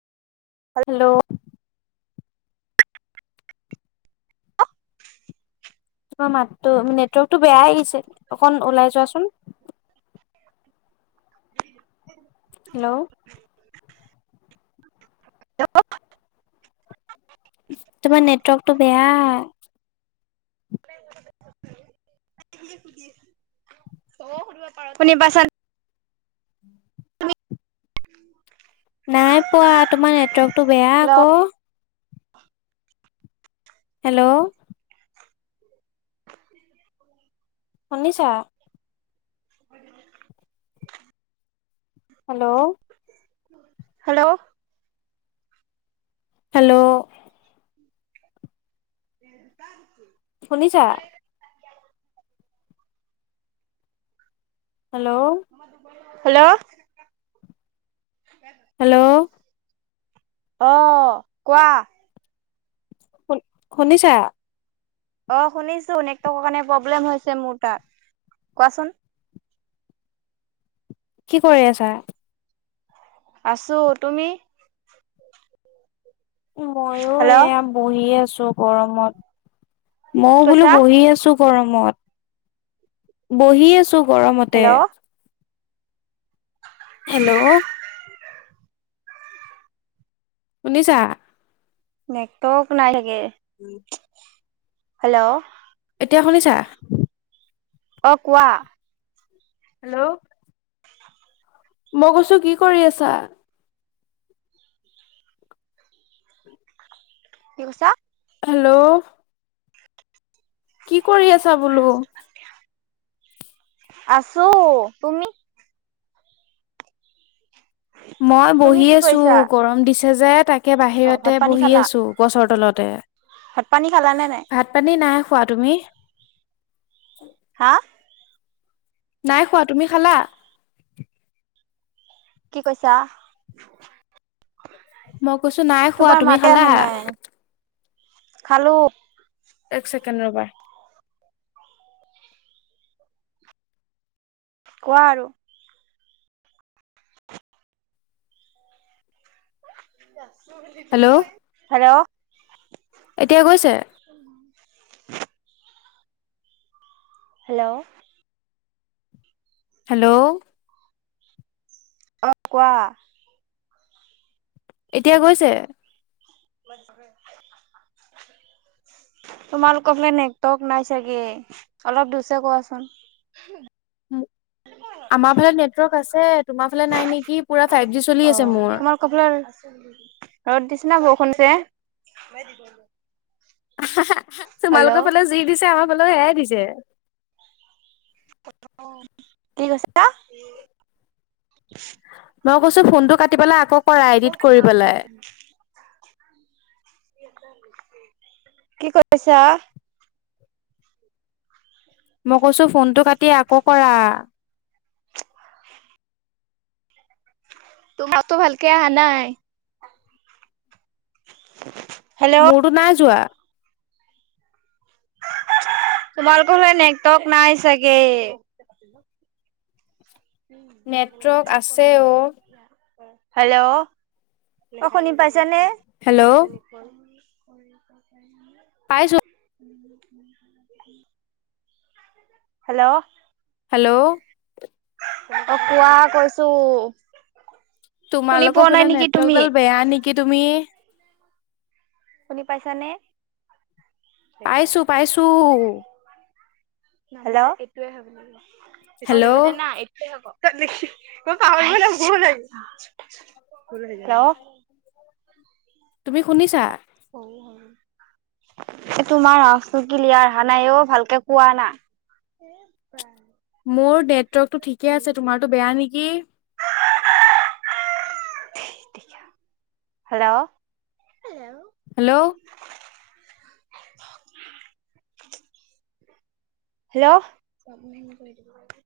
Hello তোমাৰ মাততো নেটৱৰ্কটো বেয়াই আহিছে অকন ওলাই যোৱাচোন। [inaudible] হেল্ল', হেল্ল', তোমাৰ নেটৱৰ্কটো বেয়া শুনি পাইছানে? নাই পোৱা তোমাৰ নেটৱৰ্কটো বেয়া আকৌ হেল্ল' শুনিছা হেল্ল' হেল্ল' হেল্ল' [unintelligible] শুনিছা হেল্ল' হেল্ল' হেল্ল' অ' কোৱা শো শুনিছা অ', শুনিছো নেটৰ্কৰ কাৰণে প্ৰব্লেম হৈছে মোৰ তাৰ কোৱাচোন [inaudible] কি কৰি আছা আছো তুমি ময়ো হেল্ল' এয়া বহি আছো গৰমত মইও কি বোলো কৈছা বহি আছো গৰমত বহি আছো গৰমতে হেল্ল' হেল্ল' শুনিছা নেটৱৰ্ক নাই ছাগে উম। হেল্ল', এতিয়া শুনিছা অ', কোৱা হেল্ল' মই কৈছো কি কৰি আছা কি কৈছা হেল্ল' কি কৰি আছা বোলো আছো তুমি মই তুমি বহি কি আছো কৰিছা গৰম দিছে যে তাকে তাকে অ ভাত বাহিৰতে পানী বহি খালা আছো গছৰ তলতে ভাত পানী খালা নে নাই ভাত পানী নাই খোৱা তুমি হাঁ নাই খোৱা তুমি খালা কি কৈছা মই কৈছো নাই খোৱা তোমাৰ তুমি মাতে খালা? অহা নাই খালো এক ছেকেণ্ড ৰবা কোৱা আৰু হেল্ল' [unintelligible] হেল্ল', এতিয়া গৈছে? [unintelligible] হেল্ল', হেল্ল', অ কোৱা। এতিয়া গৈছে? [unintelligible] তোমালোকক মানে নেটৰ্ক নাই চাগে অলপ দুছে কোৱাচোন উ আমাৰ ফালে নেটৱৰ্ক আছে। তোমাৰ ফালে নাই নেকি পুৰা ফাইভ জি চলি অ আছে মোৰ। তোমাৰ কপালৰ ৰদ দিছিনা ব শোনছে তোমালোকৰ ফালেও যি দিছে আমাৰ ফালেও সেয়াই দিছে কি কৈছা? মই কৈছো ফোনটো কাটি পেলাই আকৌ কৰা এডিট কৰি ভাল পেলাই। কি কৰিছা মই কৈছো ফোনটো কাটি আকৌ কৰা তোমাৰতো ভালকে অহা নাই। ভট্ট [inaudible] মোৰো না যোৱা। তোমালোকৰ ফালে নেকটক নাই চাগে। নেটৱৰ্ক আছে অ হেল্ল' ক শুনি পাইছ? যেনে হেল্ল' পাইছো [inaudible] হেল্ল', হেল্ল' অ কোৱা কৈছো। শুনি তোমালোকৰ পোৱা নাই ফালে নেকি নেট তুমি গাল বেয়া নেকি তুমি? শুনি পাইছানে? পাইছো পাইছো হেল্ল হেল্ল' না এইটোৱে হব [unintelligible] তুমি শুনিছা? [unintelligible] এই তোমাৰ আৱাজ টো ক্লিলিয়াৰ অহা নাই অ ভালকে কোৱা না। [unintelligible] মোৰ নেটৱৰ্কতটো ঠিকে আছে তোমাৰটো বেয়া নেকি হেল্ল' হেল্ল' হেল্ল'